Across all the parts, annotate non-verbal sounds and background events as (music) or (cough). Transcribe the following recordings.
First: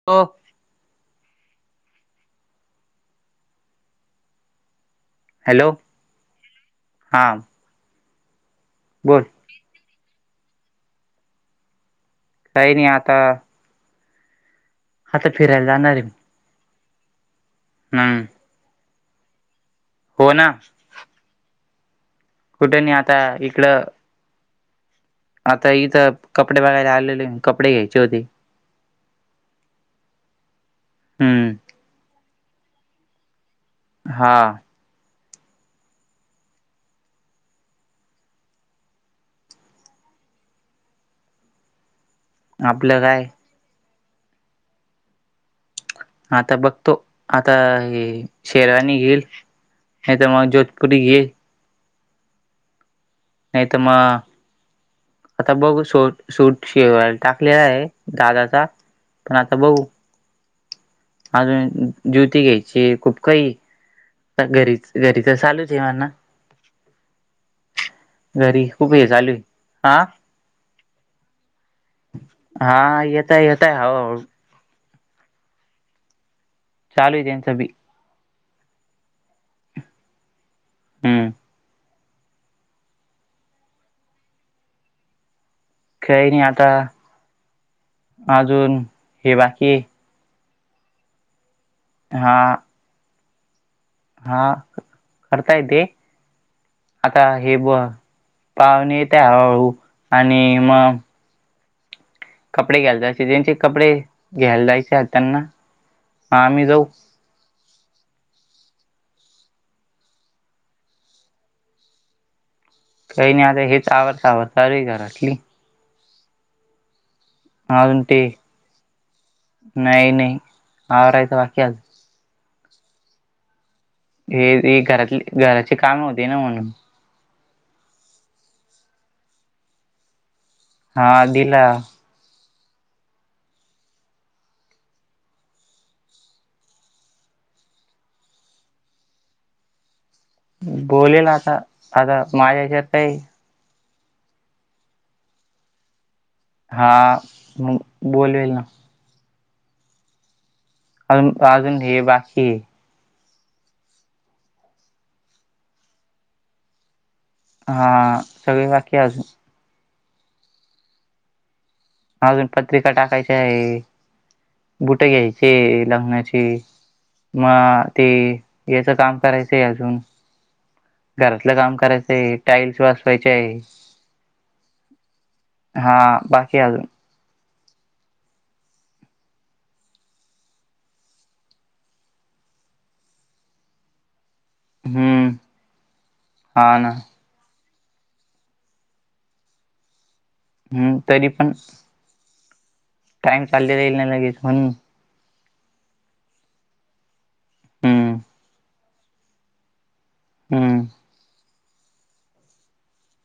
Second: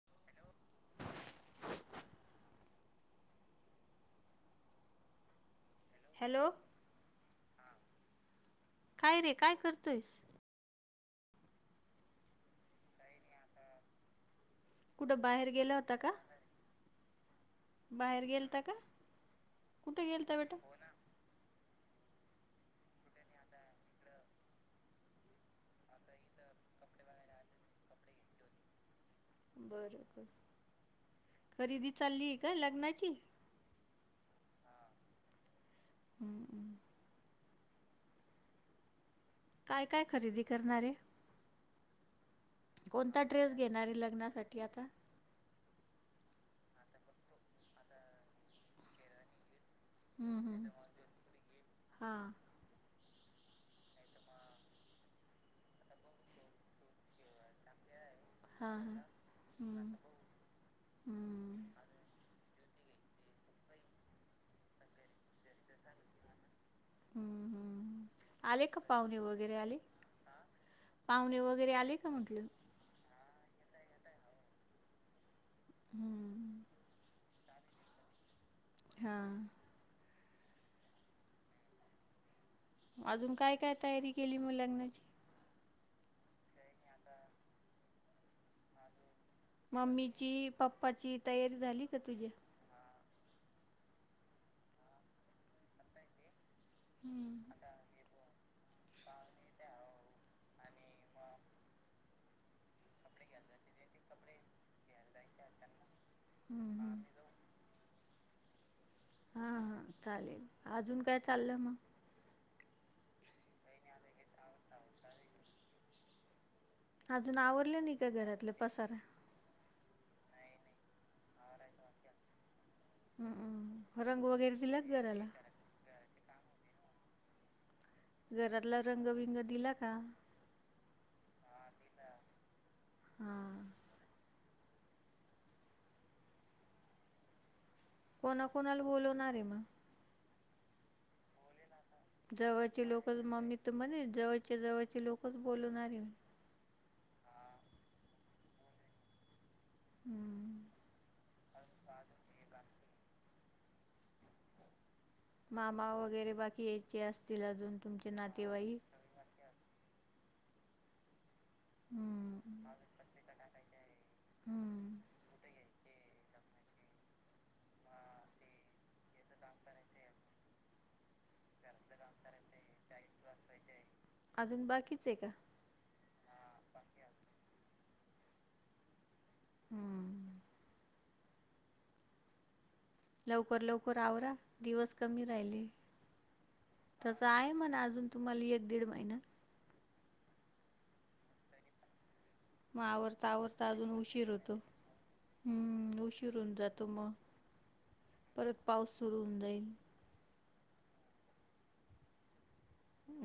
(unintelligible) Hello. Hello हा काय बोल रे काय करतोयस. काही नाही आता कुठं आता बाहेर फिरायला गेला जाणार होता आहे का. हम्म बाहेर गेलता का कुठे हो गेलता ना बेटा. कुठे नाही आता इकड आता इथं कपडे बघायला आलेले कपडे घ्यायचे होते. बर बर हम्म खरेदी चाललीय काय लग्नाची. हा. हम्म. काय काय खरेदी करणारे आपलं कोणता काय ड्रेस घेणारे लग्नासाठी ठी आता. आता बघतो आता शेरावानी घेईल ह तर मग जोधपुरी घी हा. नाही तर मग आता बघघ सट सूट शि टाकलेला आहे दादाचा हां हां पण आता बघु हम्म हम्म अजून जुती घ्यायची खूप काही घरी घरीच चालूच आहे म्हणा हम्म हम्मम् आले घरी का खूप हे पाहुणे चालू आहे. वगैरे आले हा पाहुणे वगैरे आले का म्हटले त येताय येत आहे हा हम्म चाू इथे सभी हा हम्म अजून काय काय तयारी केली मग लग्नाची खेळन आता ह अजून हे बाकी मम्मीची पप्पाची तयारी झाली का तुझी? हा हा करता येते आता हम्म. हे ब पाहुणे येते हळूहळू आणि मग हा कपडे घ्यायला जायचे ज्यांचे कपडे घ्यायला जायचे त्यांना ह आम्ही हम्म जाऊ हम्म हा हा चालेल अजून काय चाललं मग काही नाही आता हेच आवडता आवड चाल घरातली अजून आवरडले नाही अजून का ते घरातले पसारा नाही नाही आ राहायचं बाकी आज हम्म रंग हे वगैरे हे दिलाच घरातली घराला घराची काम होते ना म्हणून घरातला रंगबिंग दिला का हा दिला हा कोणा कोणाला बोलवणारे मग बोले नासा जवळचे लोकच मम्मी तू म्हणे जवळच्या जवळचे लोकच बोलणारी हा म बोलवेल ना हमम अज अजून हे बाकी हे मामा वगैरे बाकी यायचे असतील अजून तुमचे नातेवाई तेज हम्म. अजून पत्रा टाकायची हम्म. बुट घ्यायचे लग्नाचे मग ते याचं काम करायचंय अजून घरातलं काम करायचं आहे टाईल्स वाचवायचे आहे अजून बाकीच आहे का? हा बाकी आजून हम्म लवकर लवकर आवरा दिवस कमी हम्म राहिले हा ना त तर आहे म्हण अजून तुम्हाला एक दीड महिना हम्म तरी पण मग आवरता टाइम आवरता चालले अजून जाईल ना उशीर लगेच होतो म्हणून ह् उशीरन जातो मग हम्म परत पाऊस सुरू होऊन जाईल हम्म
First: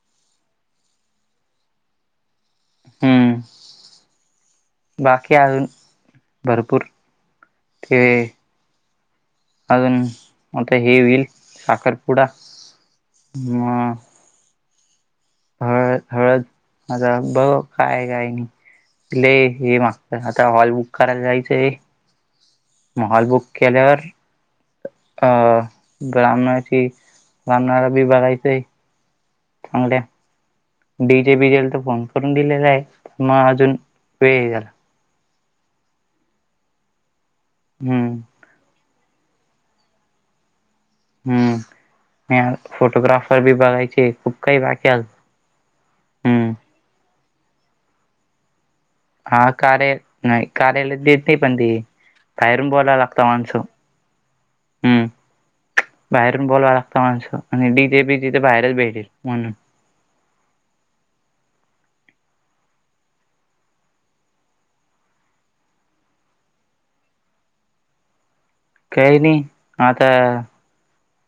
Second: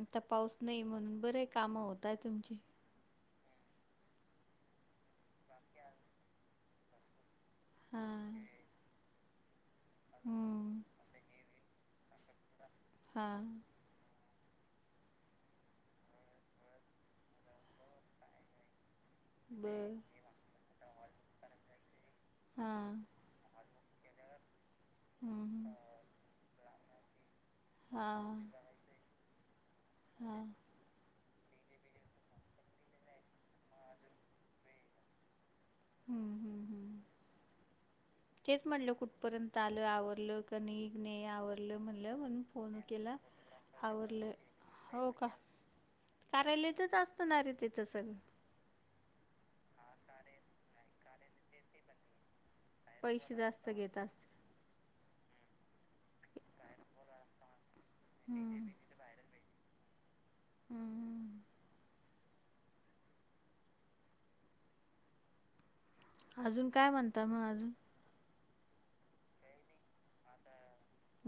आता पाऊस नाही म्हणून बरे कामं होतय तुमची हम्म बाकी आजून भरपूर हा ते अजून आता हे होईल साखरपुडा हा हळ हळद माझा बघ काय काय नाही. हे बरं. माग आता हॉल बुक करायला जायचंय हां. मग हॉल बुक केल्यावर अ हं. ग्रामणाची ब्राह्मणाला बी हां. बघायचय चांगल्या हां डीजे विजल चा फॉर्म करून दिलेला आहे मग आजून वेळ याला हम्म हम्म हम्म हम्म तेच म्हटलं कुठपर्यंत आलं आवरलं. कणिक ने आवरलं हम्म म्हणलं म्हणून आणि फोन केला फोटोग्राफर बी बघायचे आवरलं खूप काही बाकी अजून हो का? हम्म कार्यालयतच असतणारे तिथं संग हा कार्या नाही कार्यालयत देते पण ते खायरून बोलायला लागतं पैसे आणस जास्त घेत असतील हम्म बाहेरून बोलवा लागत माणसं आणि डी तेे बी तिथे हम्म बाहेरच भेटेल म्हणून हम्म अजून काय म्हणता मग अजून? काही नाही आता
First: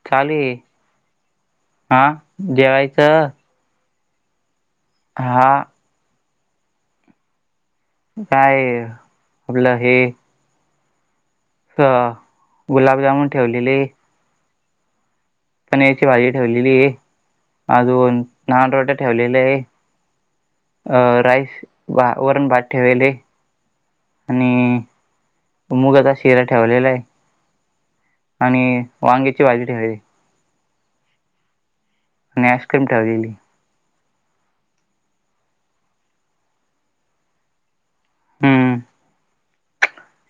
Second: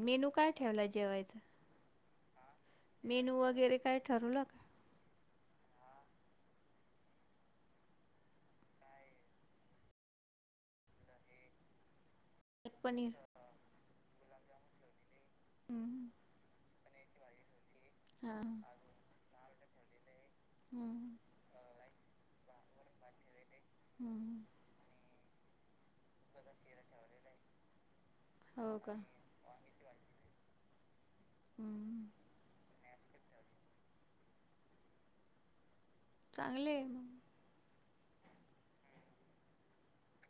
मेनू चालू ये. काय ठेवला जेवायचा हा जेवाय मेनू वगैरे काय ठरवलं? हा! काय? आपलं हे, ह पनीर गुलाबजामुन ठेवलेले. हम्म पनीरची भाजी ठेवलेली आहे. अजून हां लहान रोटे ठेवलेले आहे. अ हम्म राईस वरण बात ठेवेल आहे. हम्म आणि मुगाचा शिरा ठेवलेला आहे हो आणि का वांग्याची भाजी ठेवलेली. 'हम्म' आणि आईस्क्रीम ठेवलेली. चांगले आहे मग! 'हम्म'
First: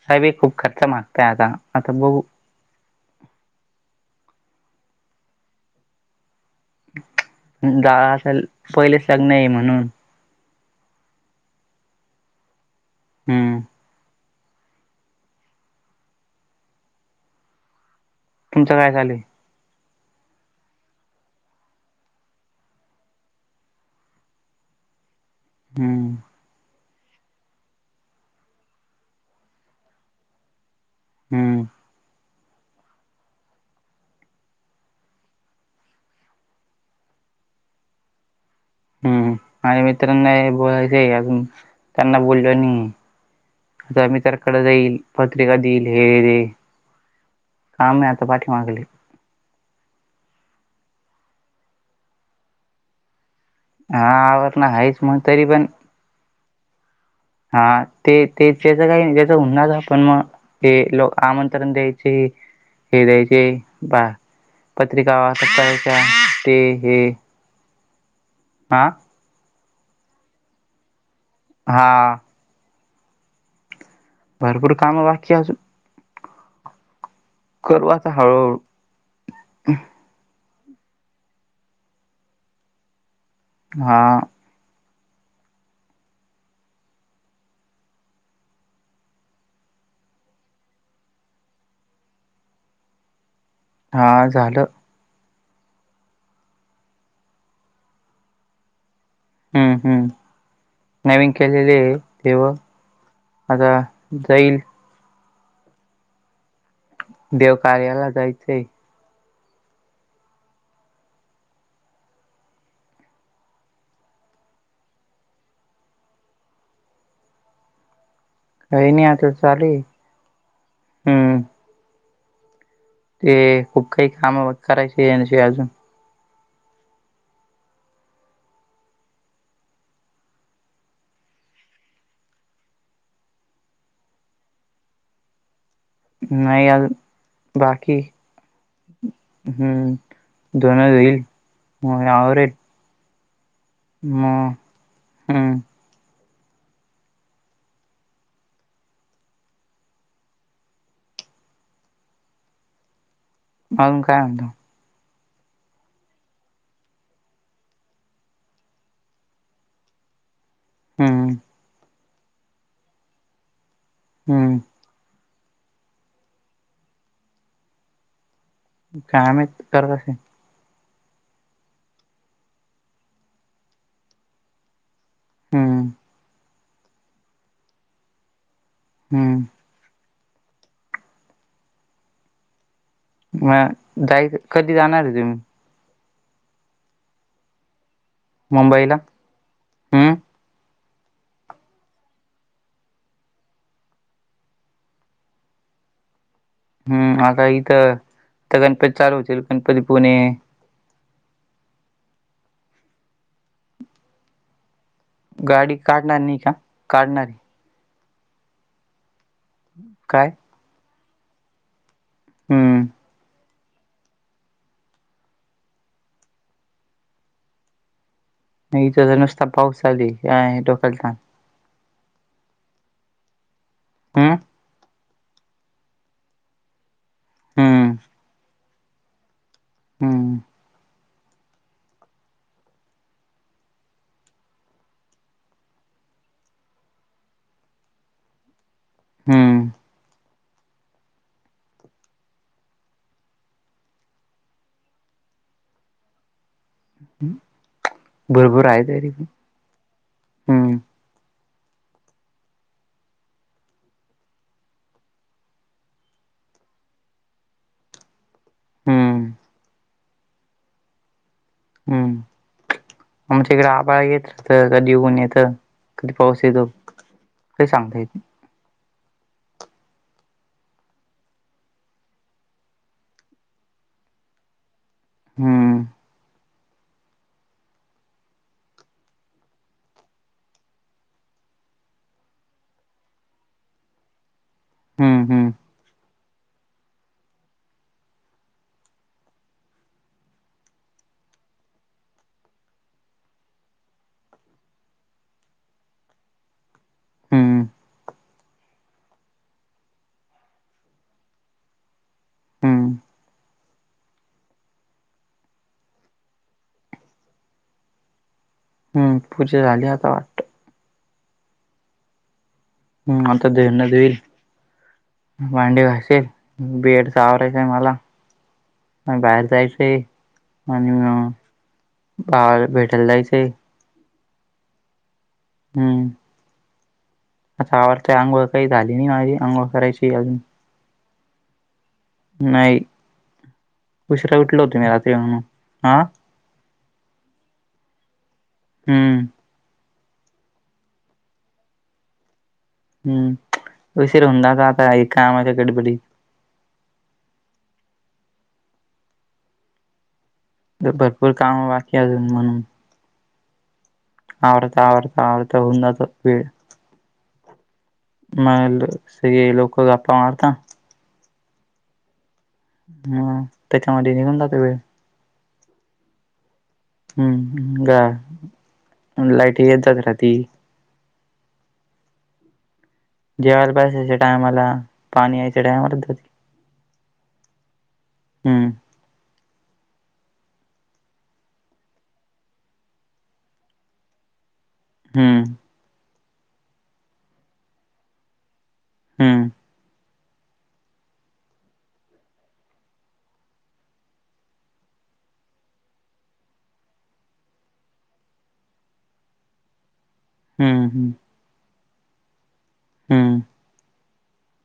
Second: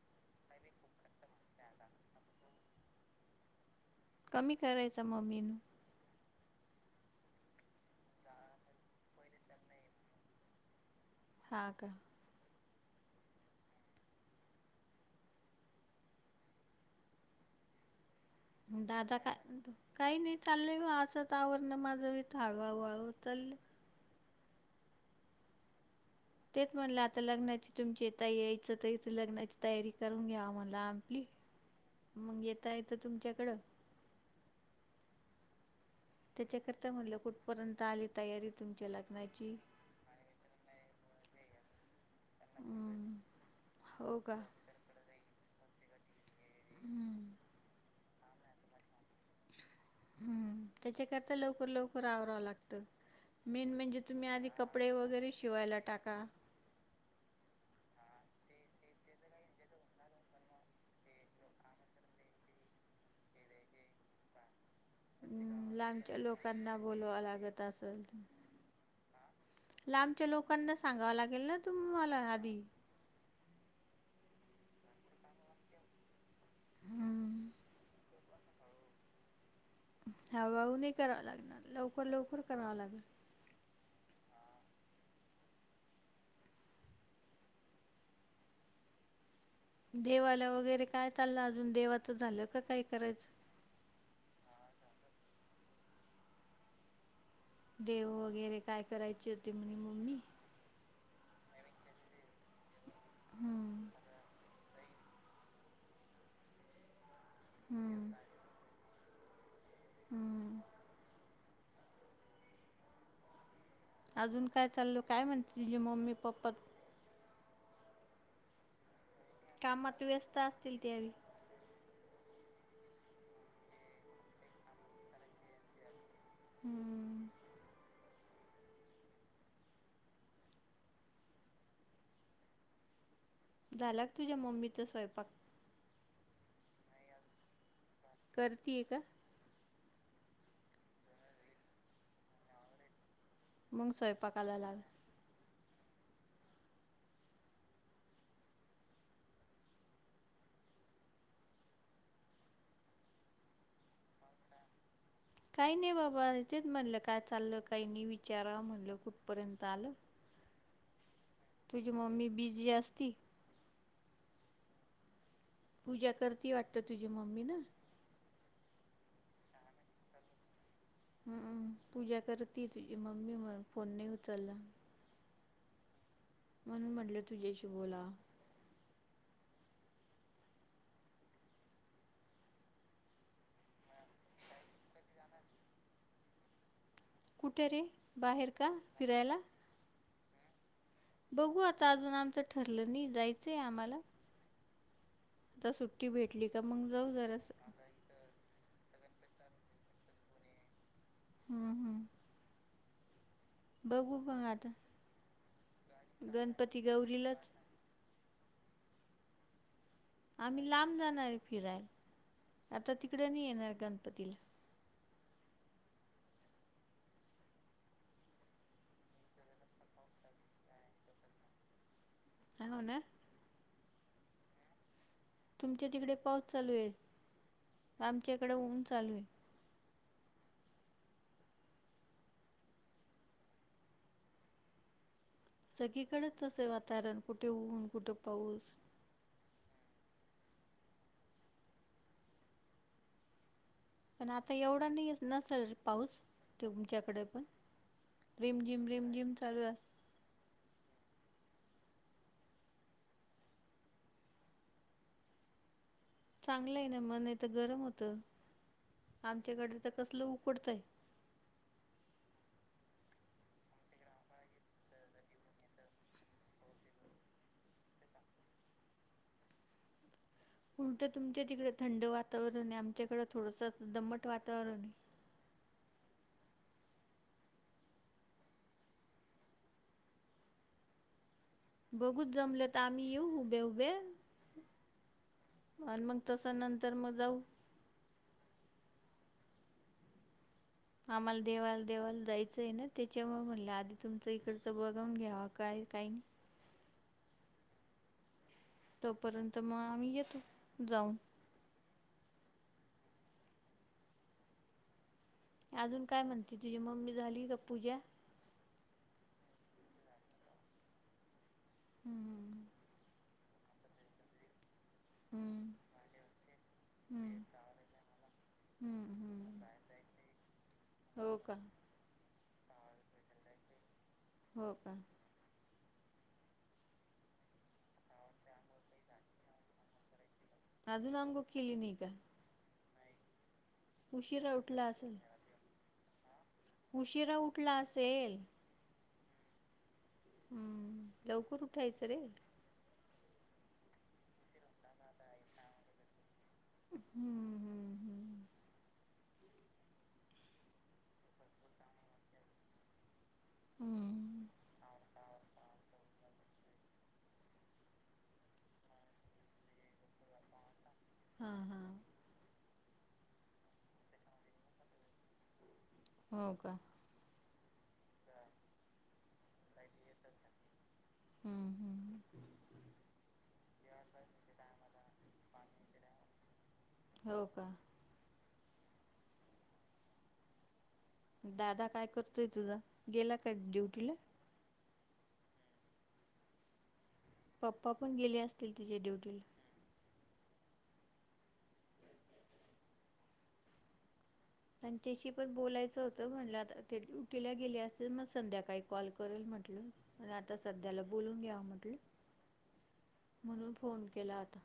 काबी खूप खर्च मागतय आता आता बघु कमी करायचा मम्मीन जा असेल पहिलेच लग्न नाही म्हणून हा का? हम्म्म तुमचं काय चालू दादा आहे? का काही नाही चाललेय गं असच आवरण माझं हळूहळू हळू चालेय. हम्म! तेच म्हटंल आता लग्नाची तुमची येताय यायचं त इथे लग्नाची तयारी करून घ्या म्हणलं आपली हम्म मग येता येतं तुमच्याकडं त्याच्याकरता म्हटलं कुठपर्यंत आली तयारी तुमच्या हम्म लग्नाची माझ्या मित्रांना बोलायचं अजून त्यांना बोलिलं नाहीये. हम्म. जर हो आम्ही का तरकडं जाईल. पत्रिका दिईल हे रे हम्म. काम नाही आता पाठीमागली. हम्म! त्याच्याकरता लवकर लवकर आवरावं लागतं. मेन म्हणजे हा तुम्ही आधी आवरण कपडे आहेच मग वगैरे तरी पण शिवायला टाका हा ते ते त्याच काही त्याच हून जातं पण मग हे लोकं आमंत्रण द्यायचे हे द्यायचे बा पत्रिका अं, छपायच्या ते हे चलते! हा लांबच्या लोकांना सांगाव लागेल ना हा तुम्हाला आधी भरपूर काम बाकी आहे अजून हम्म करू आता हळूहळू हळूहळू नाही करावा लागणार लवकर लवकर कराव लागेल. हा! देवाला वगैरे काय चाललं अजून देवाचं झालं का काय करायचं! हा! झालं देव वगैरे काय करायचे होते हम्म म्हणे हम्म मम्मी. नवीन केलेले आहे देव आता हम्म जाैन देव कार्याला हम्म जायचंय हम्म अजून काय चालल काय म्हण ते मम्मी पप्पा होन आ त कामात व्यस्त असतील तेवे ते खूप काही काम करायचे या अजून हम्म झाला तुझ्या मम्मीचा स्वयंपाक नाही याज बाकी करते आहे का हम्म ्वनजईल यारे मूंग सवंपाकाला लाग हम्म अजून काय म्हणतो काही नाही बाबा तेच म्हटलं काय चाललं काही नाही विचारा म्हणलं कुठपर्यंत आलं हम्म तुझी मम्मी बिझी असती हम्म पूजा करती वाटत तुझी मम्मी ना काम तर कसे हम्म पूजा करती तुझी मम्मी म फोन नाही उचलला हम्म म्हणून म्हटलं तुझ्याशी बोला हम्म मग जाय कधी जाणार आहे तुम्ही कुठे रे बाहेर का फिरायला हम बघू आता अजून आमचं ठरलं नाही जायचंय आम्हाला आता सुट्टी भेटली का मग जाऊ हम्म आता जरास इथं तर गणपती चालू होतील गणपती पुणे हम्म हम् बघू पण आता गाडी काढणार नाही का गणपती काढणारी गौरीलाच काय आम्ही लांब जाणार आहे फिरायला आता हम्म तिकडें नाही येणार गणपतीला थ नुसता पाऊस झाली डोकल अ म्ह ना ह तुमच्या तिकडे पाऊस चालू आहे हम्म आमच्या इकडे ऊन चालू आहे हम्म सगळीकडेच असे वातावरण कुठे ऊन कुठे पाऊस हम्म पण आता एवढा नाही नसेल पाऊस तुमच्याकडे पण रिम भरपूर आहे झिम रिम तरी पण. झिम लू अस. हम्म. चांगलं आहे ना मन आहे तर गरम होतं हम्म आमच्याकडे तर कसलं उकडतंय. हम्म. आमच्या इकडे आबाळ येत कधीऊन येतं कधी पाऊस येतो. का सांगतायेते. कोणतं तुमच्या तिकडं थंड वातावरण आहे आमच्याकडं थोडसं दमट वातावरण आहे. हम. बघूच जमलेत आम्ही येऊ उभे उभे. हम्म हम्म आणि मग तसा नंतर मग जाऊ. आम्हाला देवाल देवाल जायचं आहे ना त्याच्यामु म्हणलं आधी तुमचं इकडचं बघून घ्यावा काय काही नाही. हम्म तोपर्यंत मग आम्ही येतो जाऊन. हम्म अजून काय म्हणते तुझी मम्मी झाली का पूजा. हम्म पूजा झाली आता वाट. हम हम. हम् आता ते देईल. हम्म भांडी घासेल बेड हम्म आवरायचं आहे मला. हम्म बाहेर हम्म जायच आणि. हो का बाळ भेटायला जायचं. हो का. हम. आ आवडता अंघोळ काही झाली नाही माझी अंघोळ करायची अजून. अज नंगो क्लीन का. नाही उशरा उशिरा उठलं होत उठला मी रात्री असेल म्हणून हा. उशिरा उठला असेल. हम. हम्म लवकर उठायचं रे. हम् सर ह का तर काम गडीबडी. हम. भरपूर काम बाकी अजून म्हणून. हां. आवडता आवडता आवडता होन वेळ. मग सगळे लोक गपपा मारता. हा हा. हा त्याच्यामध्ये निघून जाते वेळ. हो का. हम्म ग लाईट येत जात रा ती. हा. जेवायला बसायच्या टायमाला पाणी यायच्या टायमला. हो का. हम. दादा काय करतोय तुझा गेला काय ड्युटीला. हम. पप्पा पण गेले असतील तिच्या ड्युटीला. हं, त्यांच्याशी पण बोलायचं होतं म्हटलं ते उठील्या गेले असतील मग संध्याकाळी कॉल करेल म्हटलं. आणि आता हं, सध्याला हं, बोलून घ्या म्हटलं हं. म्हणून फोन केला आता.